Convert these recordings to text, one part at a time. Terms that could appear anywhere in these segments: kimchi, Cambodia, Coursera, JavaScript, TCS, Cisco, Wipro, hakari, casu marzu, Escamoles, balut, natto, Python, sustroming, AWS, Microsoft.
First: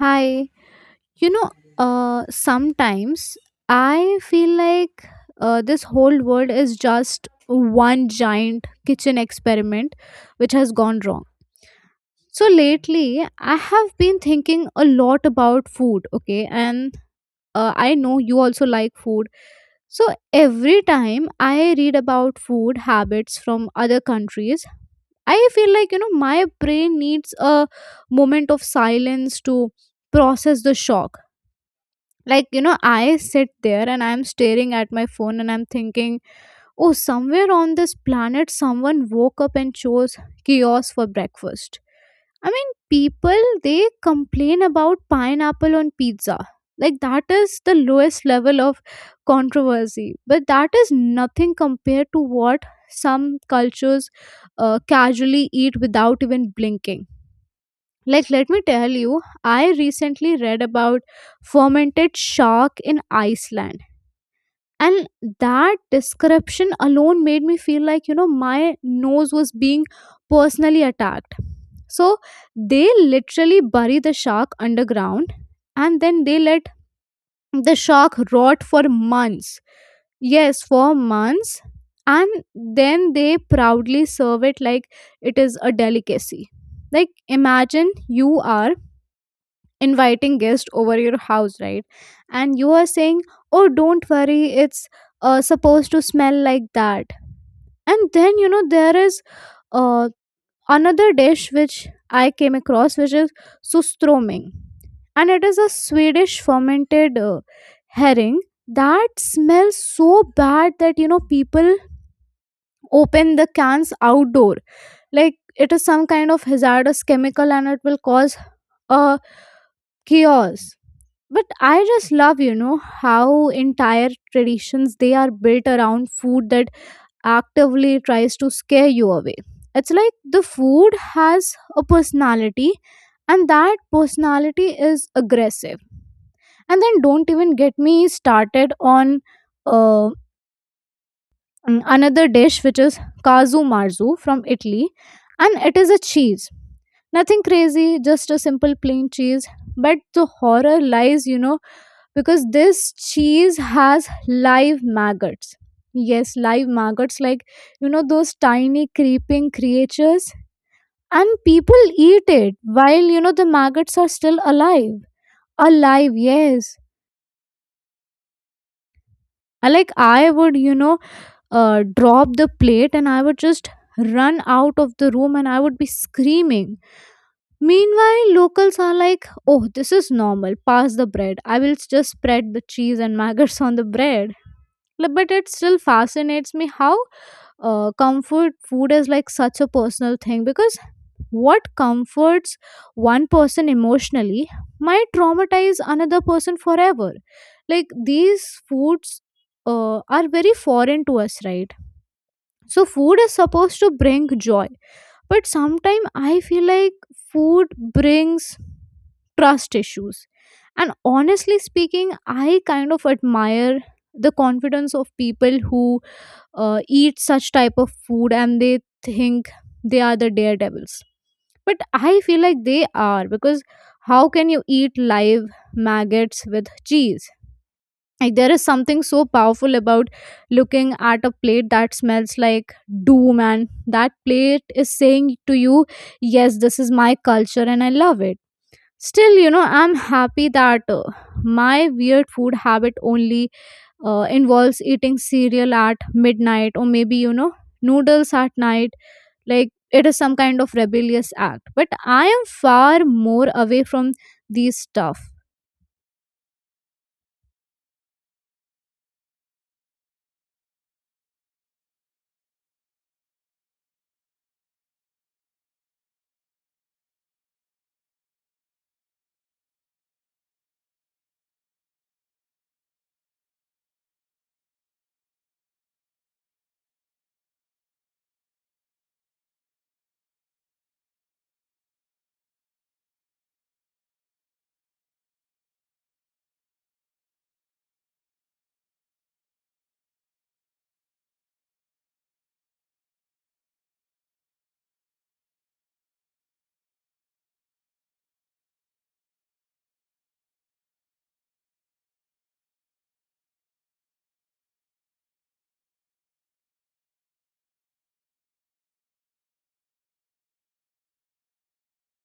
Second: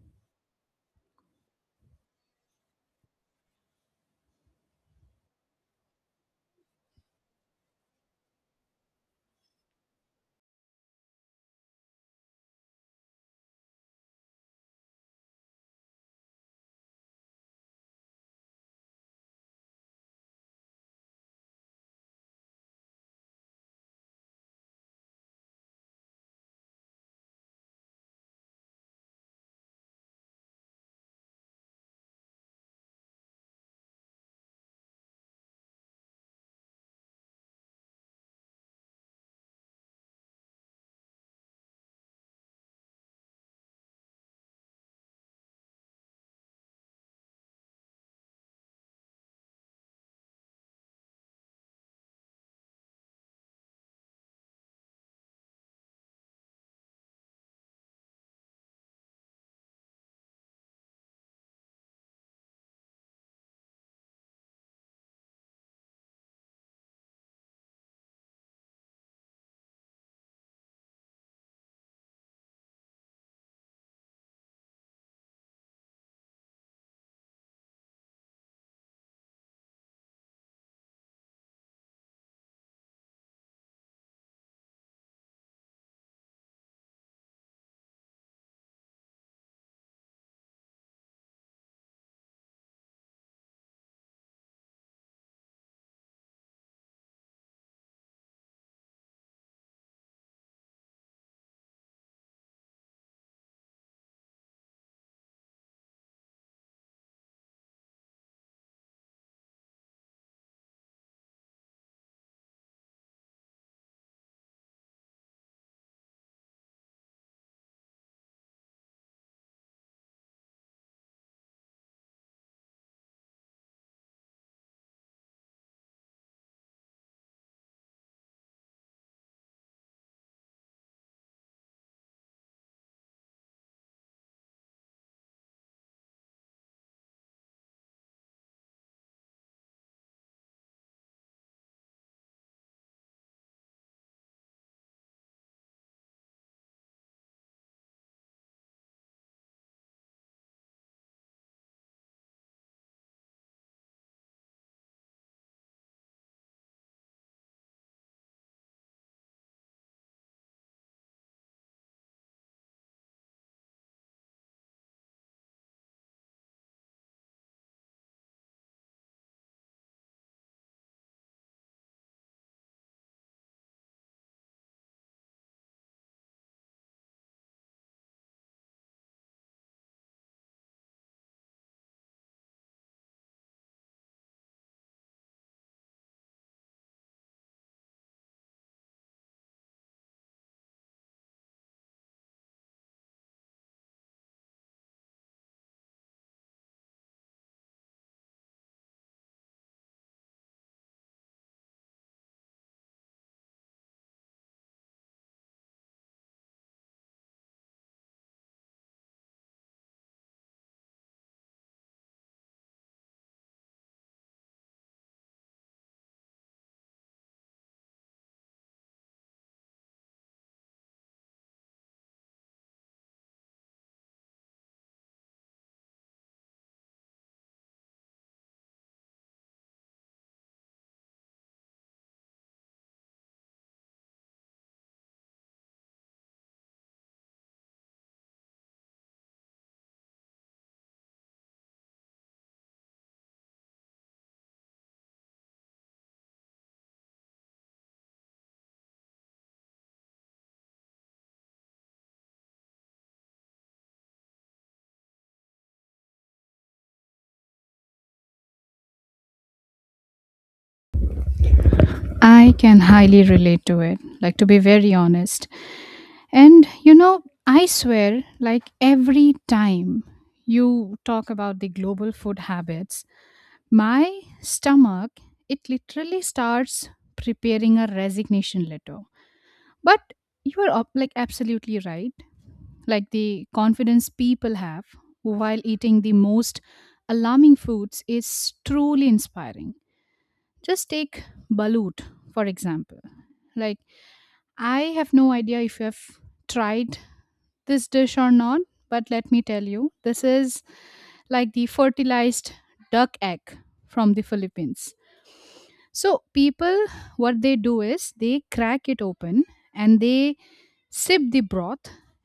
Hi. You know, sometimes I feel like this whole world is just one giant kitchen experiment which has gone wrong. So lately, I have been thinking a lot about food, okay? And I know you also like food. So every time I read about food habits from other countries, I feel like, my brain needs a moment of silence to process the shock like, I sit there and I'm staring at my phone and I'm thinking, oh, somewhere on this planet, someone woke up and chose chaos for breakfast. I mean, people, they complain about pineapple on pizza. Like, that is the lowest level of controversy. But that is nothing compared to what some cultures casually eat without even blinking. Like, let me tell you, I recently read about fermented shark in Iceland. And that description alone made me feel like, my nose was being personally attacked. So they literally bury the shark underground and then they let the shark rot for months. Yes, for months. And then they proudly serve it like it is a delicacy. Like, imagine you are inviting guests over your house, right? And you are saying, oh, don't worry, it's supposed to smell like that. And then you know there is uh, another dish which I came across, which is sustroming, and it is a Swedish fermented herring that smells so bad that people open the cans outdoor like it is some kind of hazardous chemical and it will cause a chaos. But I just love how entire traditions they are built around food that actively tries to scare you away. It's like the food has a personality, and that personality is aggressive. And then don't even get me started on uh, another dish, which is casu marzu from Italy, and it is a cheese. Nothing crazy, just a simple plain cheese. But the horror lies, because this cheese has live maggots. Yes, live maggots, like, those tiny creeping creatures. And people eat it while, the maggots are still alive. Alive, yes. Like, I would, drop the plate and I would just run out of the room and I would be screaming. Meanwhile, locals are like, oh, this is normal. Pass the bread. I will just spread the cheese and maggots on the bread. Like, but it still fascinates me how comfort food is like such a personal thing, because what comforts one person emotionally might traumatize another person forever. Like these foods are very foreign to us, right? So food is supposed to bring joy, but sometimes I feel like food brings trust issues. And honestly speaking, I kind of admire the confidence of people who eat such type of food and they think they are the daredevils. But I feel like they are, because how can you eat live maggots with cheese? Like there is something so powerful about looking at a plate that smells like doom, and that plate is saying to you, yes, this is my culture and I love it. Still, I'm happy that my weird food habit only involves eating cereal at midnight, or maybe noodles at night, like it is some kind of rebellious act. But I am far more away from these stuff. I can highly relate to it, like to be very honest. And you know, I swear, like every time you talk about the global food habits, my stomach, it literally starts preparing a resignation letter. But you are like absolutely right. Like the confidence people have while eating the most alarming foods is truly inspiring. Just take balut, for example. Like I have no idea if you have tried this dish or not, but let me tell you, this is like the fertilized duck egg from the Philippines. So people, what they do is they crack it open and they sip the broth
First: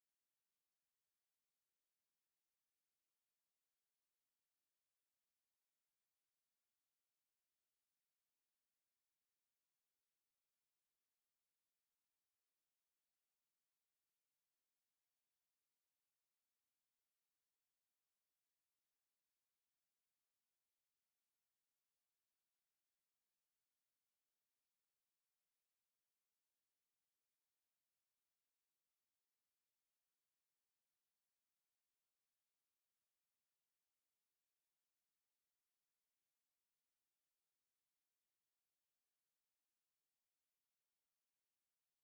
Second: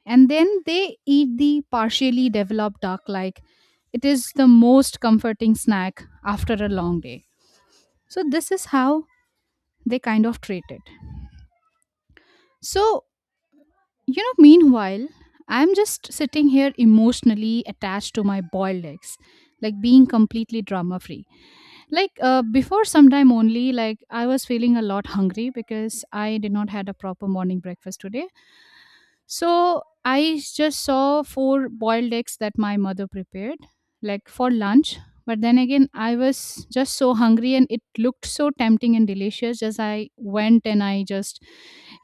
and then they eat the partially developed duck like it is the most comforting snack after a long day. So this is how they kind of treat it. So, you know, meanwhile, I'm just sitting here emotionally attached to my boiled eggs, like being completely drama free. Like before some time only, like I was feeling a lot hungry because I did not had a proper morning breakfast today. So I just saw four boiled eggs that my mother prepared, like for lunch. But then again, I was just so hungry and it looked so tempting and delicious as I went and I just,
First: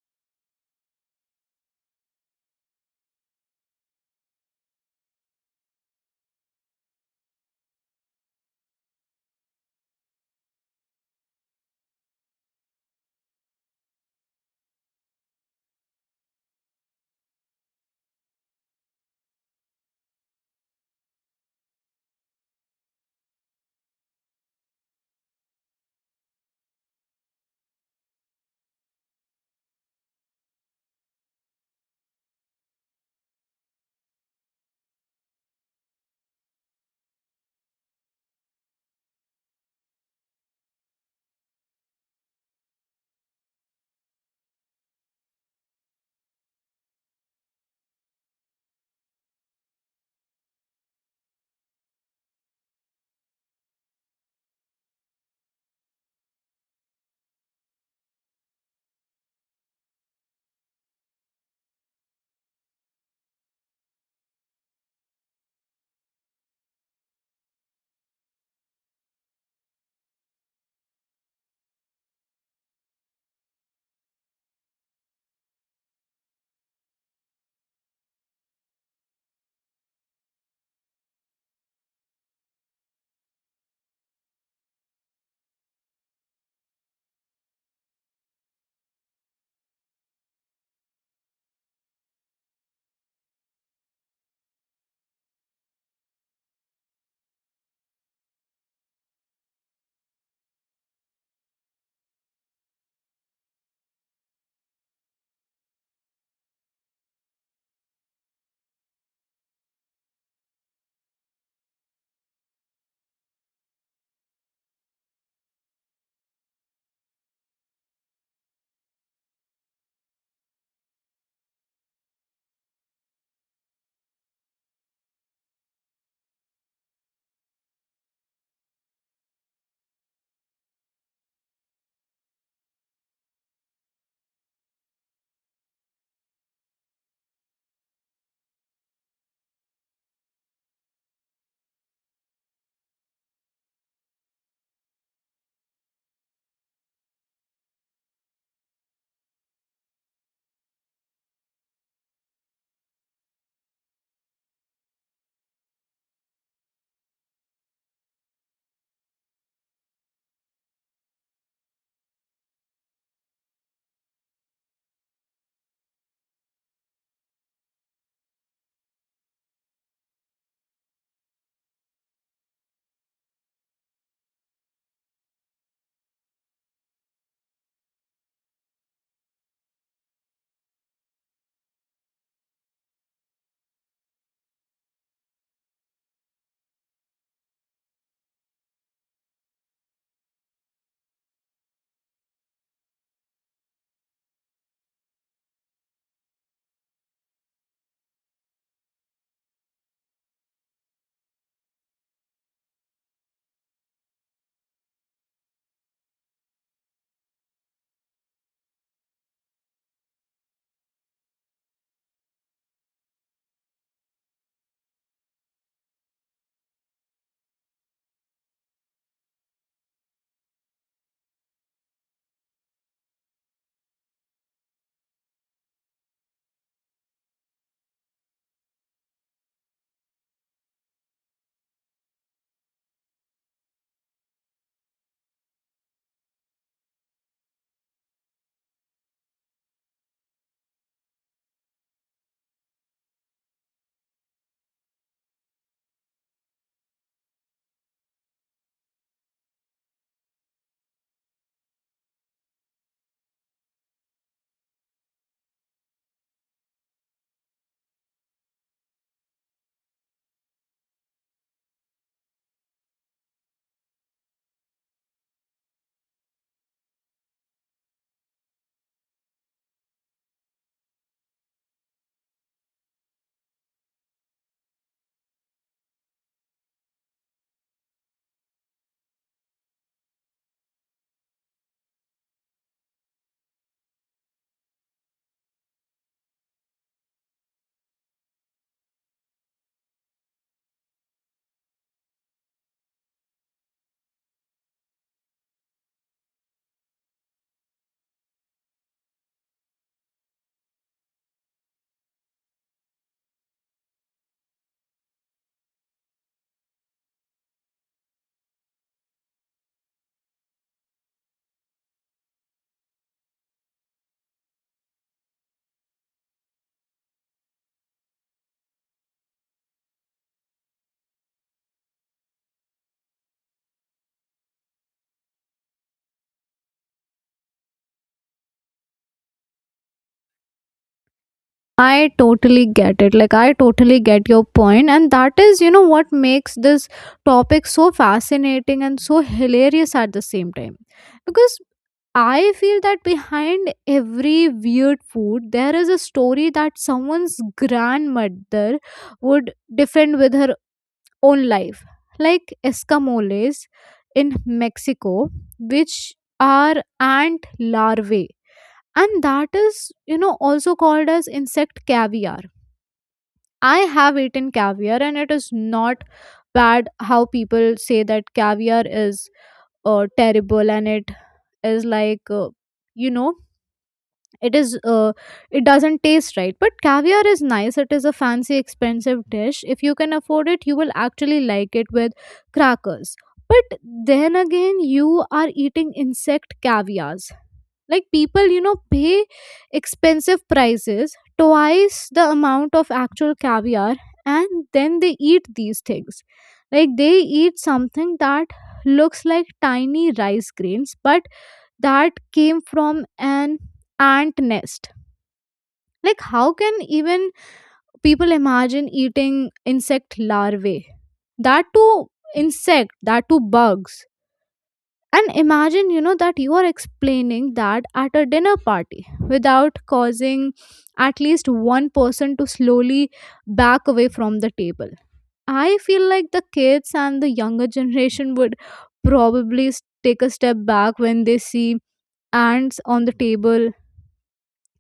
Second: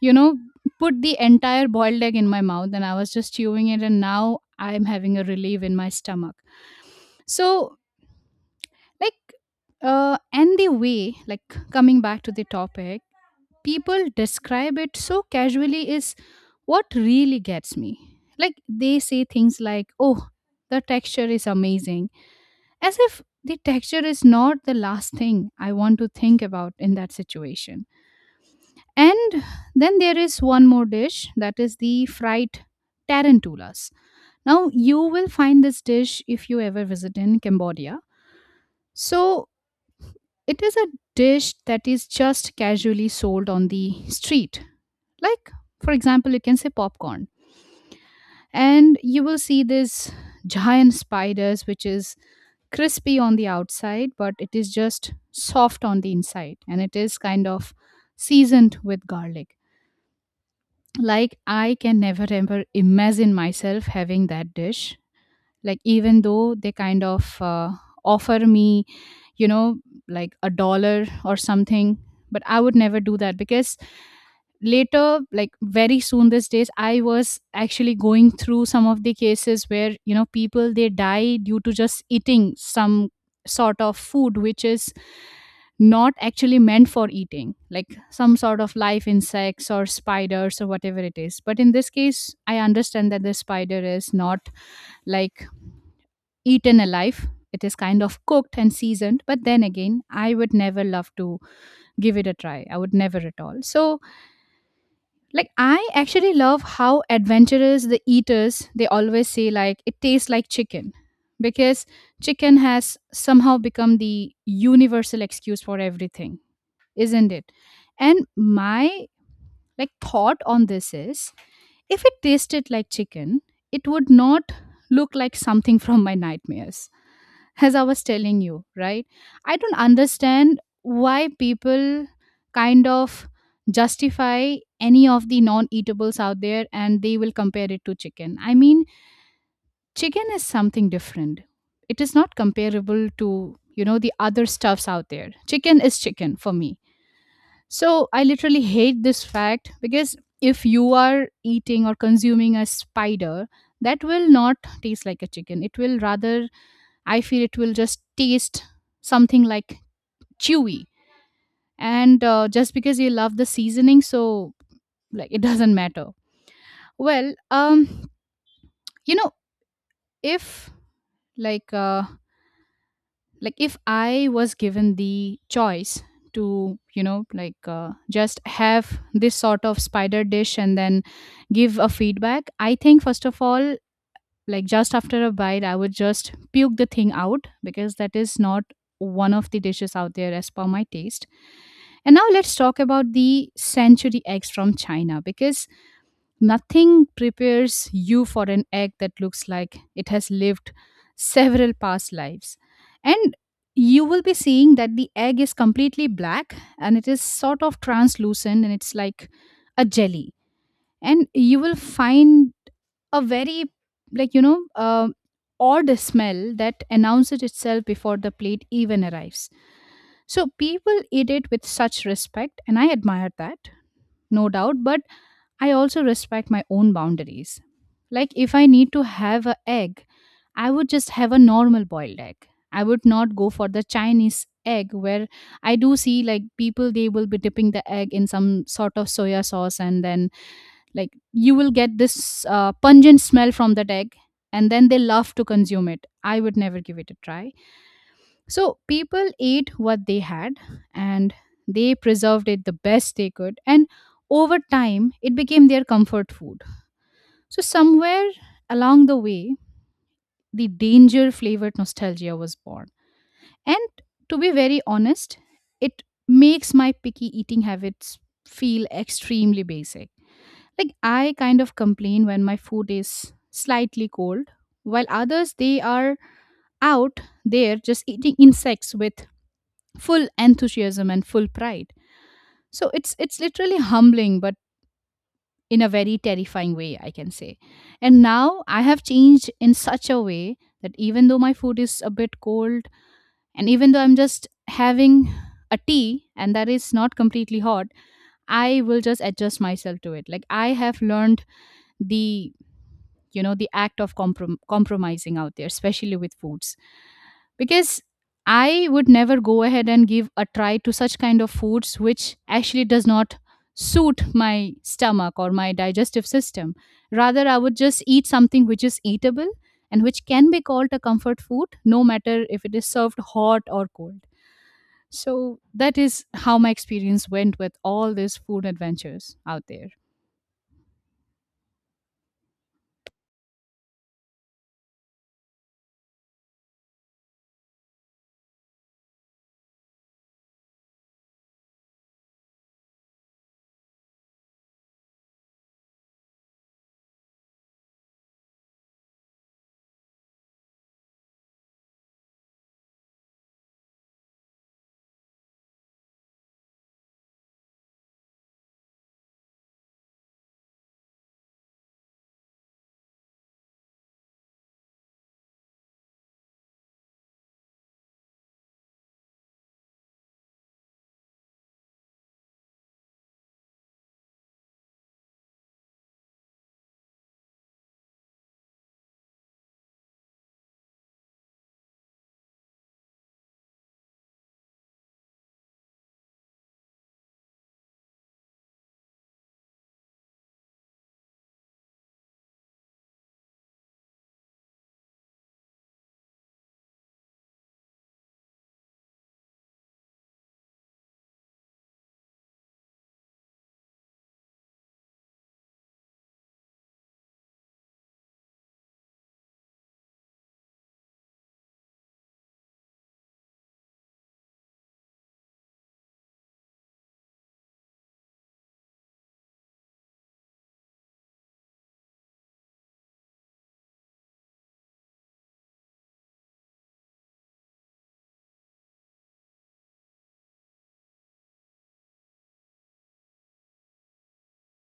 you know, put the entire boiled egg in my mouth and I was just chewing it and now I'm having a relief in my stomach. So, like, and the way, like, coming back to the topic, people describe it so casually is what really gets me. Like, they say things like, oh, the texture is amazing, as if the texture is not the last thing I want to think about in that situation. And then there is one more dish that is the fried tarantulas. Now, you will find this dish if you ever visit in Cambodia. So it is a dish that is just casually sold on the street. Like, for example, you can say popcorn. And you will see this giant spiders, which is crispy on the outside, but it is just soft on the inside. And it is kind of seasoned with garlic. Like, I can never ever imagine myself having that dish. Like, even though they kind of offer me, you know, like a dollar or something, but I would never do that because later, like very soon these days, I was actually going through some of the cases where, you know, people they die due to just eating some sort of food which is not actually meant for eating, like some sort of live insects or spiders or whatever it is. But in this case I understand that the spider is not like eaten alive, it is kind of cooked and seasoned. But then again, I would never love to give it a try. I would never at all. So like, I actually love how adventurous the eaters, they always say like it tastes like chicken because chicken has somehow become the universal excuse for everything, isn't it? And my like thought on this is, if it tasted like chicken, it would not look like something from my nightmares as I was telling you, right? I don't understand why people kind of justify any of the non eatables out there and they will compare it to chicken. I mean, chicken is something different. It is not comparable to, you know, the other stuffs out there. Chicken is chicken for me. So I literally hate this fact, because if you are eating or consuming a spider, that will not taste like a chicken. It will rather, I feel it will just taste something like chewy. And just because you love the seasoning, so like it doesn't matter. Well, you know, if like like if I was given the choice to, you know, like just have this sort of spider dish and then give a feedback, I think first of all, like just after a bite I would just puke the thing out because that is not one of the dishes out there as per my taste. And now let's talk about the century eggs from China because nothing prepares you for an egg that looks like it has lived several past lives. And you will be seeing that the egg is completely black and it is sort of translucent and it's like a jelly. And you will find a very, like, you know, odd smell that announces itself before the plate even arrives. So people eat it with such respect and I admire that, no doubt, but I also respect my own boundaries. Like if I need to have an egg, I would just have a normal boiled egg. I would not go for the Chinese egg where I do see like people they will be dipping the egg in some sort of soya sauce, and then like you will get this pungent smell from that egg and then they love to consume it. I would never give it a try. So people ate what they had and they preserved it the best they could, and over time it became their comfort food. So somewhere along the way the danger flavored nostalgia was born. And to be very honest, it makes my picky eating habits feel extremely basic. Like I kind of complain when my food is slightly cold, while others they are out there just eating insects with full enthusiasm and full pride. So it's literally humbling, but in a very terrifying way, I can say. And now I have changed in such a way that even though my food is a bit cold and even though I'm just having a tea and that is not completely hot, I will just adjust myself to it. Like I have learned the, you know, the act of compromising out there, especially with foods, because I would never go ahead and give a try to such kind of foods which actually does not suit my stomach or my digestive system. Rather I would just eat something which is eatable and which can be called a comfort food, no matter if it is served hot or cold. So that is how my experience went with all these food adventures out there. I totally get it. Like, I totally get your point. And that is, what makes this topic so fascinating and so hilarious at the same time. Because I feel that behind every weird food, there is a story that someone's grandmother would defend with her own life. Like Escamoles in Mexico, which are ant larvae. And that is, also called as insect caviar. I have eaten caviar, and it is not bad how people say that caviar is terrible and it is like, you know, it is it doesn't taste right. But caviar is nice. It is a fancy expensive dish. If you can afford it, you will actually like it with crackers. But then again, you are eating insect caviars. Like people pay expensive prices, twice the amount of actual caviar, and then they eat these things. Like they eat something that looks like tiny rice grains, but that came from an ant nest. Like how can even people imagine eating insect larvae, that too insect, that too bugs. And imagine that you are explaining that at a dinner party without causing at least one person to slowly back away from the table. I feel like the kids and the younger generation would probably take a step back when they see ants on the table.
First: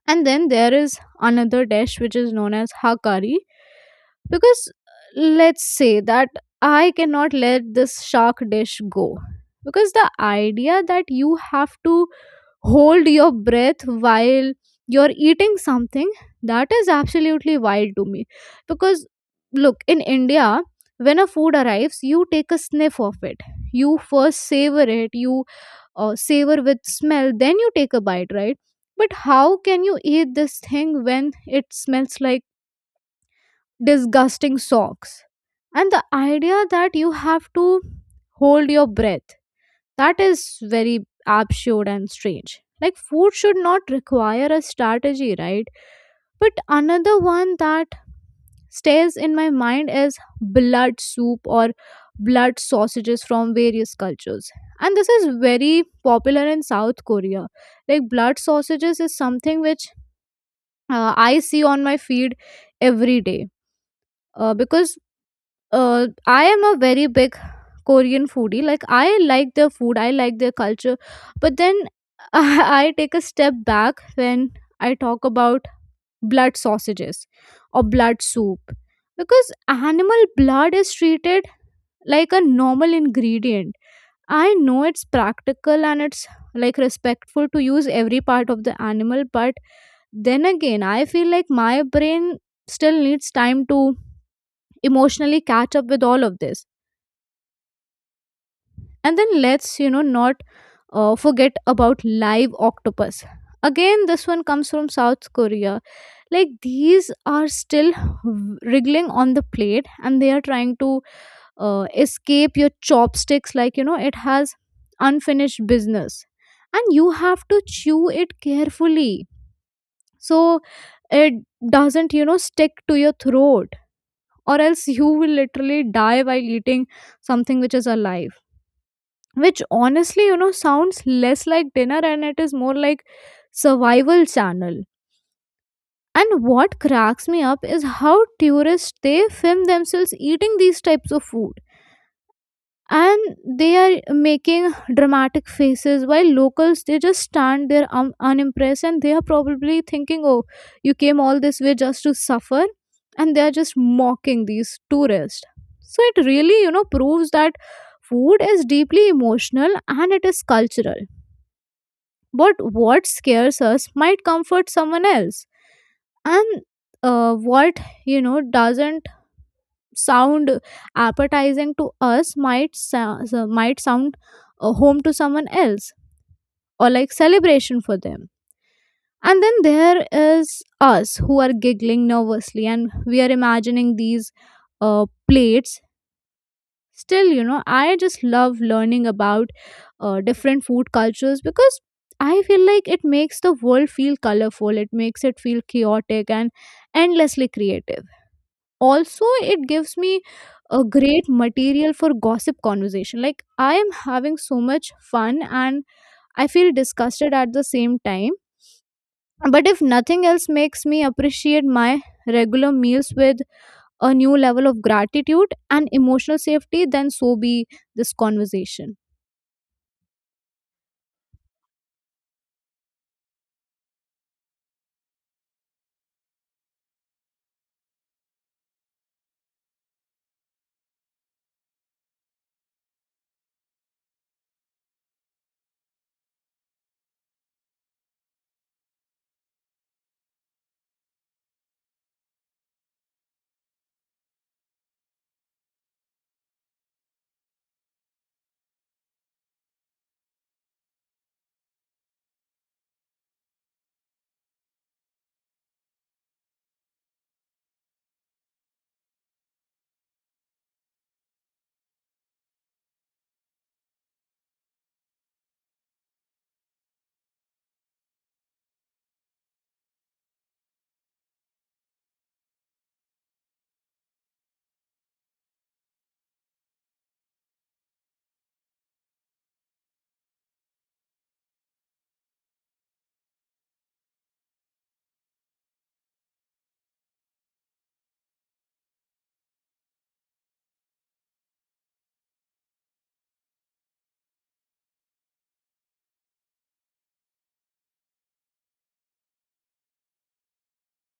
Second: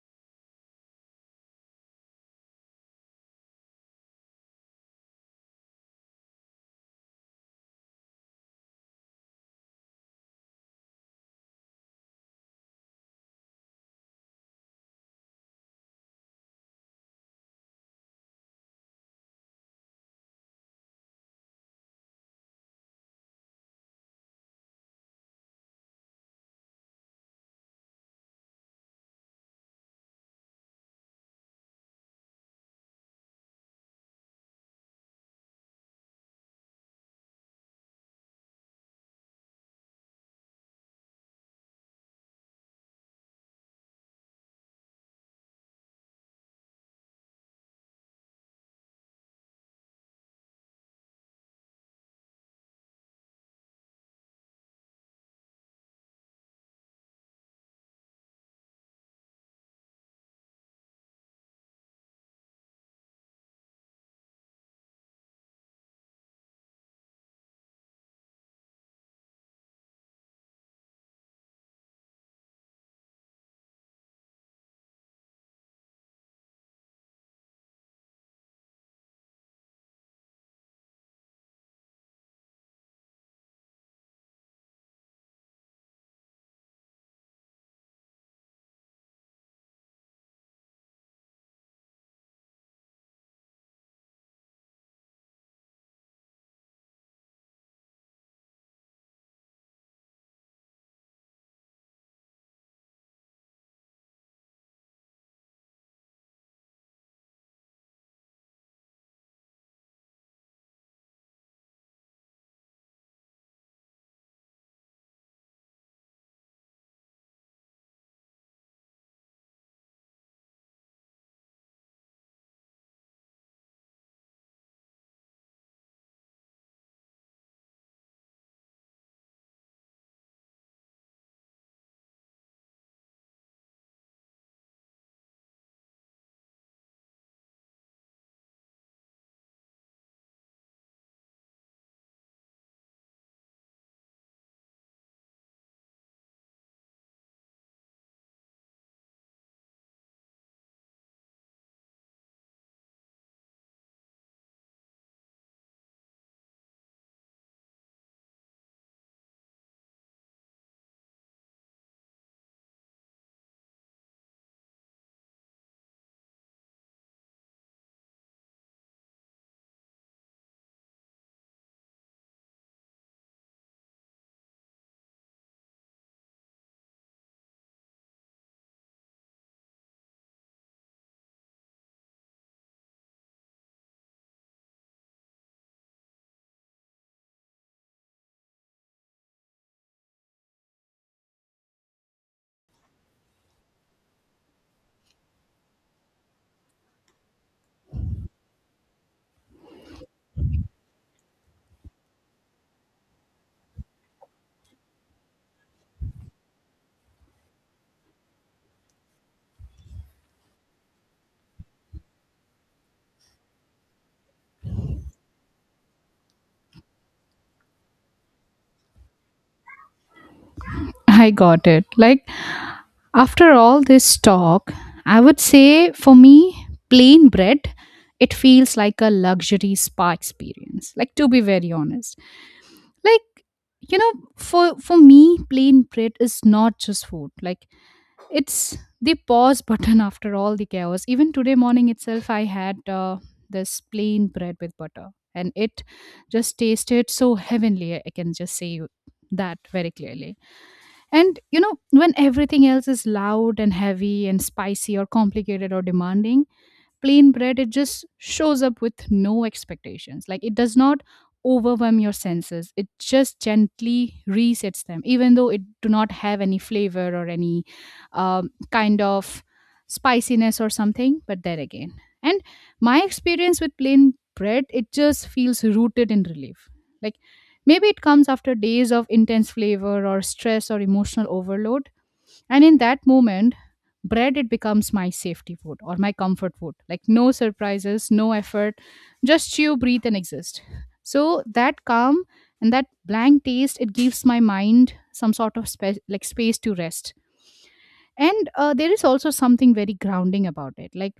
And then there is another dish which is known as hakari. Because let's say that I cannot let this shark dish go, because the idea that you have to hold your breath while you're eating something, that is absolutely wild to me. Because look, in India, when a food arrives, you take a sniff of it, you first savor it, you savor with smell, then you take a bite, right? But how can you eat this thing when it smells like disgusting socks? And the idea that you have to hold your breath, that is very absurd and strange. Like food should not require a strategy, right? But another one that stays in my mind as blood soup or blood sausages from various cultures, and this is very popular in South Korea. Like blood sausages is something which I see on my feed every day, because I am a very big Korean foodie. Like I like their food, I like their culture, but then I take a step back when I talk about blood sausages or blood soup, because animal blood is treated like a normal ingredient. I know it's practical, and it's like respectful to use every part of the animal. But then again, I feel like my brain still needs time to emotionally catch up with all of this. And then let's not forget about live octopus. Again, this one comes from South Korea. Like these are still wriggling on the plate, and they are trying to escape your chopsticks, like it has unfinished business. And you have to chew it carefully so it doesn't stick to your throat, or else you will literally die while eating something which is alive, which honestly sounds less like dinner and it is more like survival channel. And what cracks me up is how tourists they film themselves eating these types of food, and they are making dramatic faces, while locals they just stand there unimpressed, and they are probably thinking, oh, you came all this way just to suffer. And they are just mocking these tourists. So it really proves that food is deeply emotional and it is cultural, but what scares us might comfort someone else. And what, doesn't sound appetizing to us might, might sound a home to someone else, or like celebration for them. And then there is us who are giggling nervously and we are imagining these plates. Still, I just love learning about different food cultures, because I feel like it makes the world feel colorful, it makes it feel chaotic and endlessly creative. Also, it gives me a great material for gossip conversation. Like, I am having so much fun and I feel disgusted at the same time. But if nothing else makes me appreciate my regular meals with a new level of gratitude and emotional safety, then so be this conversation. I got it. Like, after all this talk, I would say for me, plain bread, it feels like a luxury spa experience. Like, to be very honest, like, you know, for me, plain bread is not just food. Like, it's the pause button after all the chaos. Even today morning itself, I had this plain bread with butter, and it just tasted so heavenly. I can just say that very clearly. And you know, when everything else is loud and heavy and spicy or complicated or demanding, plain bread it just shows up with no expectations. Like it does not overwhelm your senses, it just gently resets them, even though it do not have any flavor or any kind of spiciness or something. But there again, and my experience with plain bread, it just feels rooted in relief. Like maybe it comes after days of intense flavor or stress or emotional overload, and in that moment, bread it becomes my safety food or my comfort food. Like no surprises, no effort, just chew, breathe, and exist. So that calm and that blank taste, it gives my mind some sort of space, like space to rest. And there is also something very grounding about it. Like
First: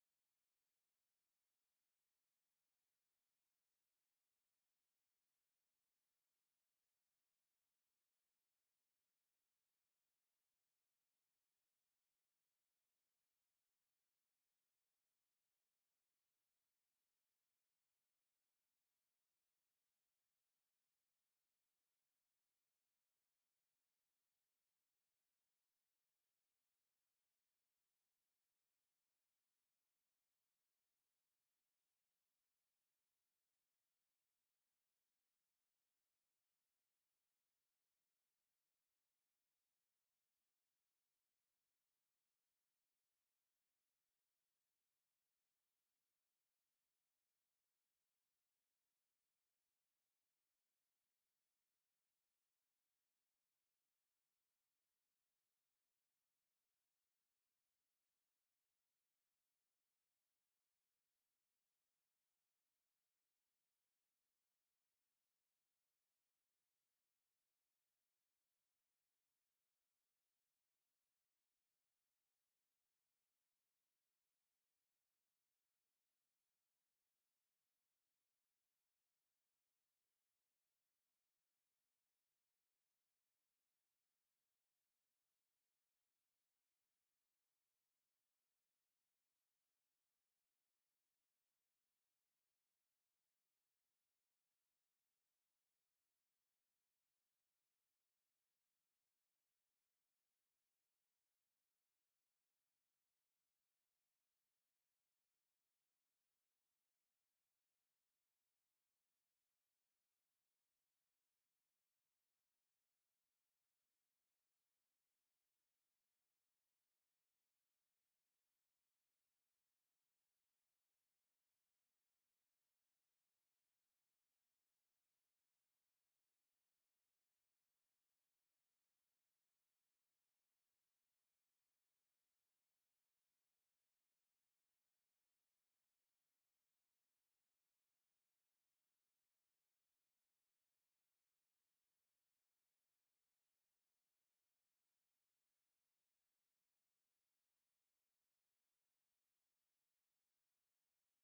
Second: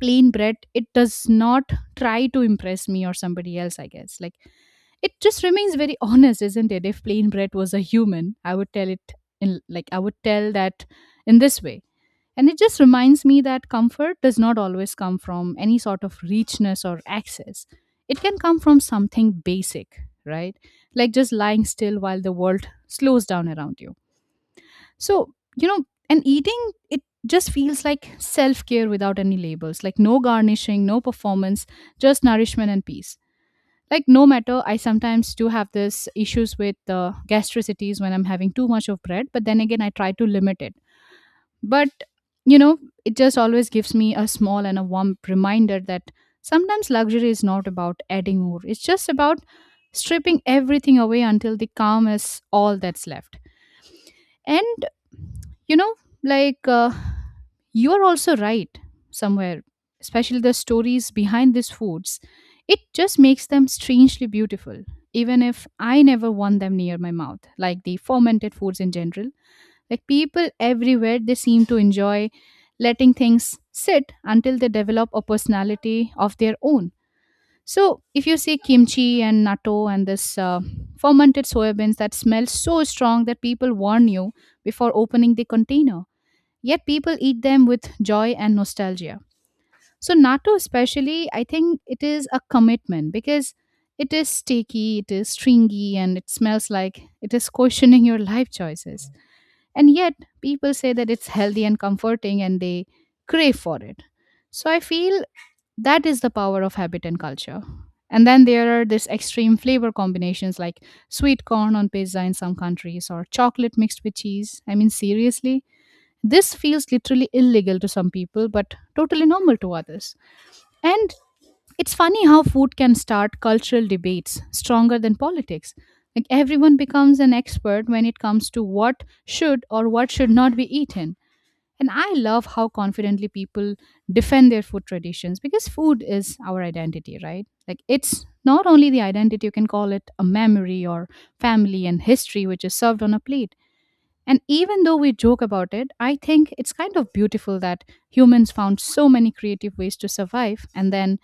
plain bread, it does not try to impress me or somebody else. I guess like it just remains very honest, isn't it? If plain bread was a human, I would tell it in, like I would tell that in this way, and it just reminds me that comfort does not always come from any sort of richness or access. It can come from something basic, right? Like just lying still while the world slows down around you. So, you know, and eating, it just feels like self care without any labels, like no garnishing, no performance, just nourishment and peace. Like, no matter, I sometimes do have this issues with gastricities when I'm having too much of bread, but then again, I try to limit it. But, you know, it just always gives me a small and a warm reminder that sometimes luxury is not about adding more, it's just about stripping everything away until the calm is all that's left. And, you know, like, you are also right somewhere, especially the stories behind these foods. It just makes them strangely beautiful, even if I never want them near my mouth. Like the fermented foods in general, like people everywhere, they seem to enjoy letting things sit until they develop a personality of their own. So if you see kimchi and natto and this fermented soybeans that smell so strong that people warn you before opening the container, yet people eat them with joy and nostalgia. So natto, especially, I think it is a commitment because it is sticky, it is stringy, and it smells like it is questioning your life choices. And yet, people say that it's healthy and comforting, and they crave for it. So I feel that is the power of habit and culture. And then there are these extreme flavor combinations like sweet corn on pizza in some countries or chocolate mixed with cheese. I mean, seriously, this feels literally illegal to some people, but totally normal to others. And it's funny how food can start cultural debates stronger than politics. Like everyone becomes an expert when it comes to what should or what should not be eaten. And I love how confidently people defend their food traditions, because food is our identity, right? Like it's not only the identity, you can call it a memory or family and history which is served on a plate. And even though we joke about it, I think it's kind of beautiful that humans found so many creative ways to survive and then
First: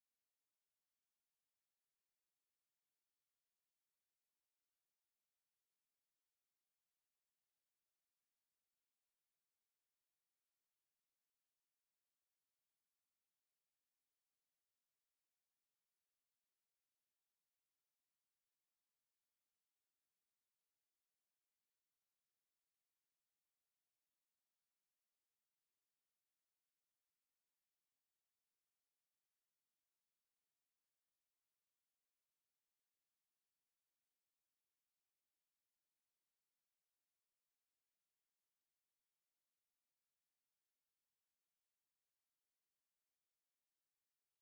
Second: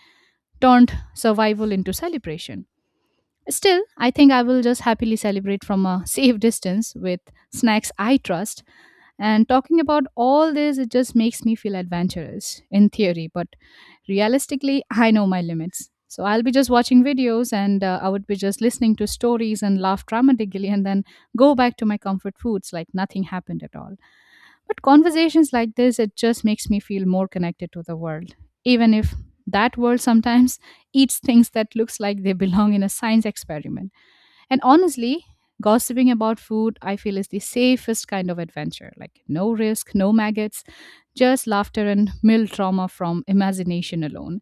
turned survival into celebration. Still, I think I will just happily celebrate from a safe distance with snacks I trust. And talking about all this, it just makes me feel adventurous in theory, but realistically, I know my limits. So I'll be just watching videos and I would be just listening to stories and laugh dramatically and then go back to my comfort foods like nothing happened at all. But conversations like this, it just makes me feel more connected to the world, even if that world sometimes eats things that looks like they belong in a science experiment. And honestly, gossiping about food I feel is the safest kind of adventure. Like no risk, no maggots, just laughter and mild trauma from imagination alone.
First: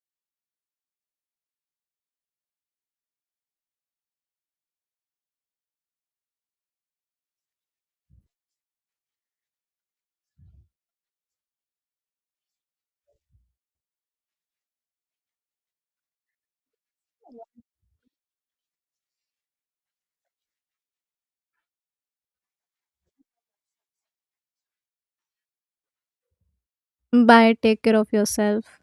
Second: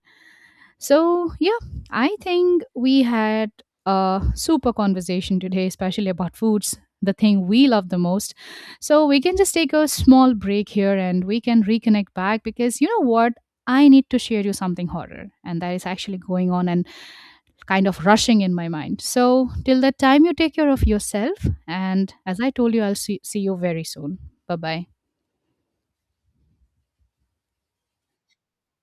So, yeah, I think we had a super conversation today, especially about foods, the thing we love the most. So we can just take a small break here and we can reconnect back because you know what? I need to share you something horror, and that is actually going on, and kind of rushing in my mind. So till that time, you take care of yourself. And as I told you, I'll see you very soon. Bye bye. Bye. Take care of yourself.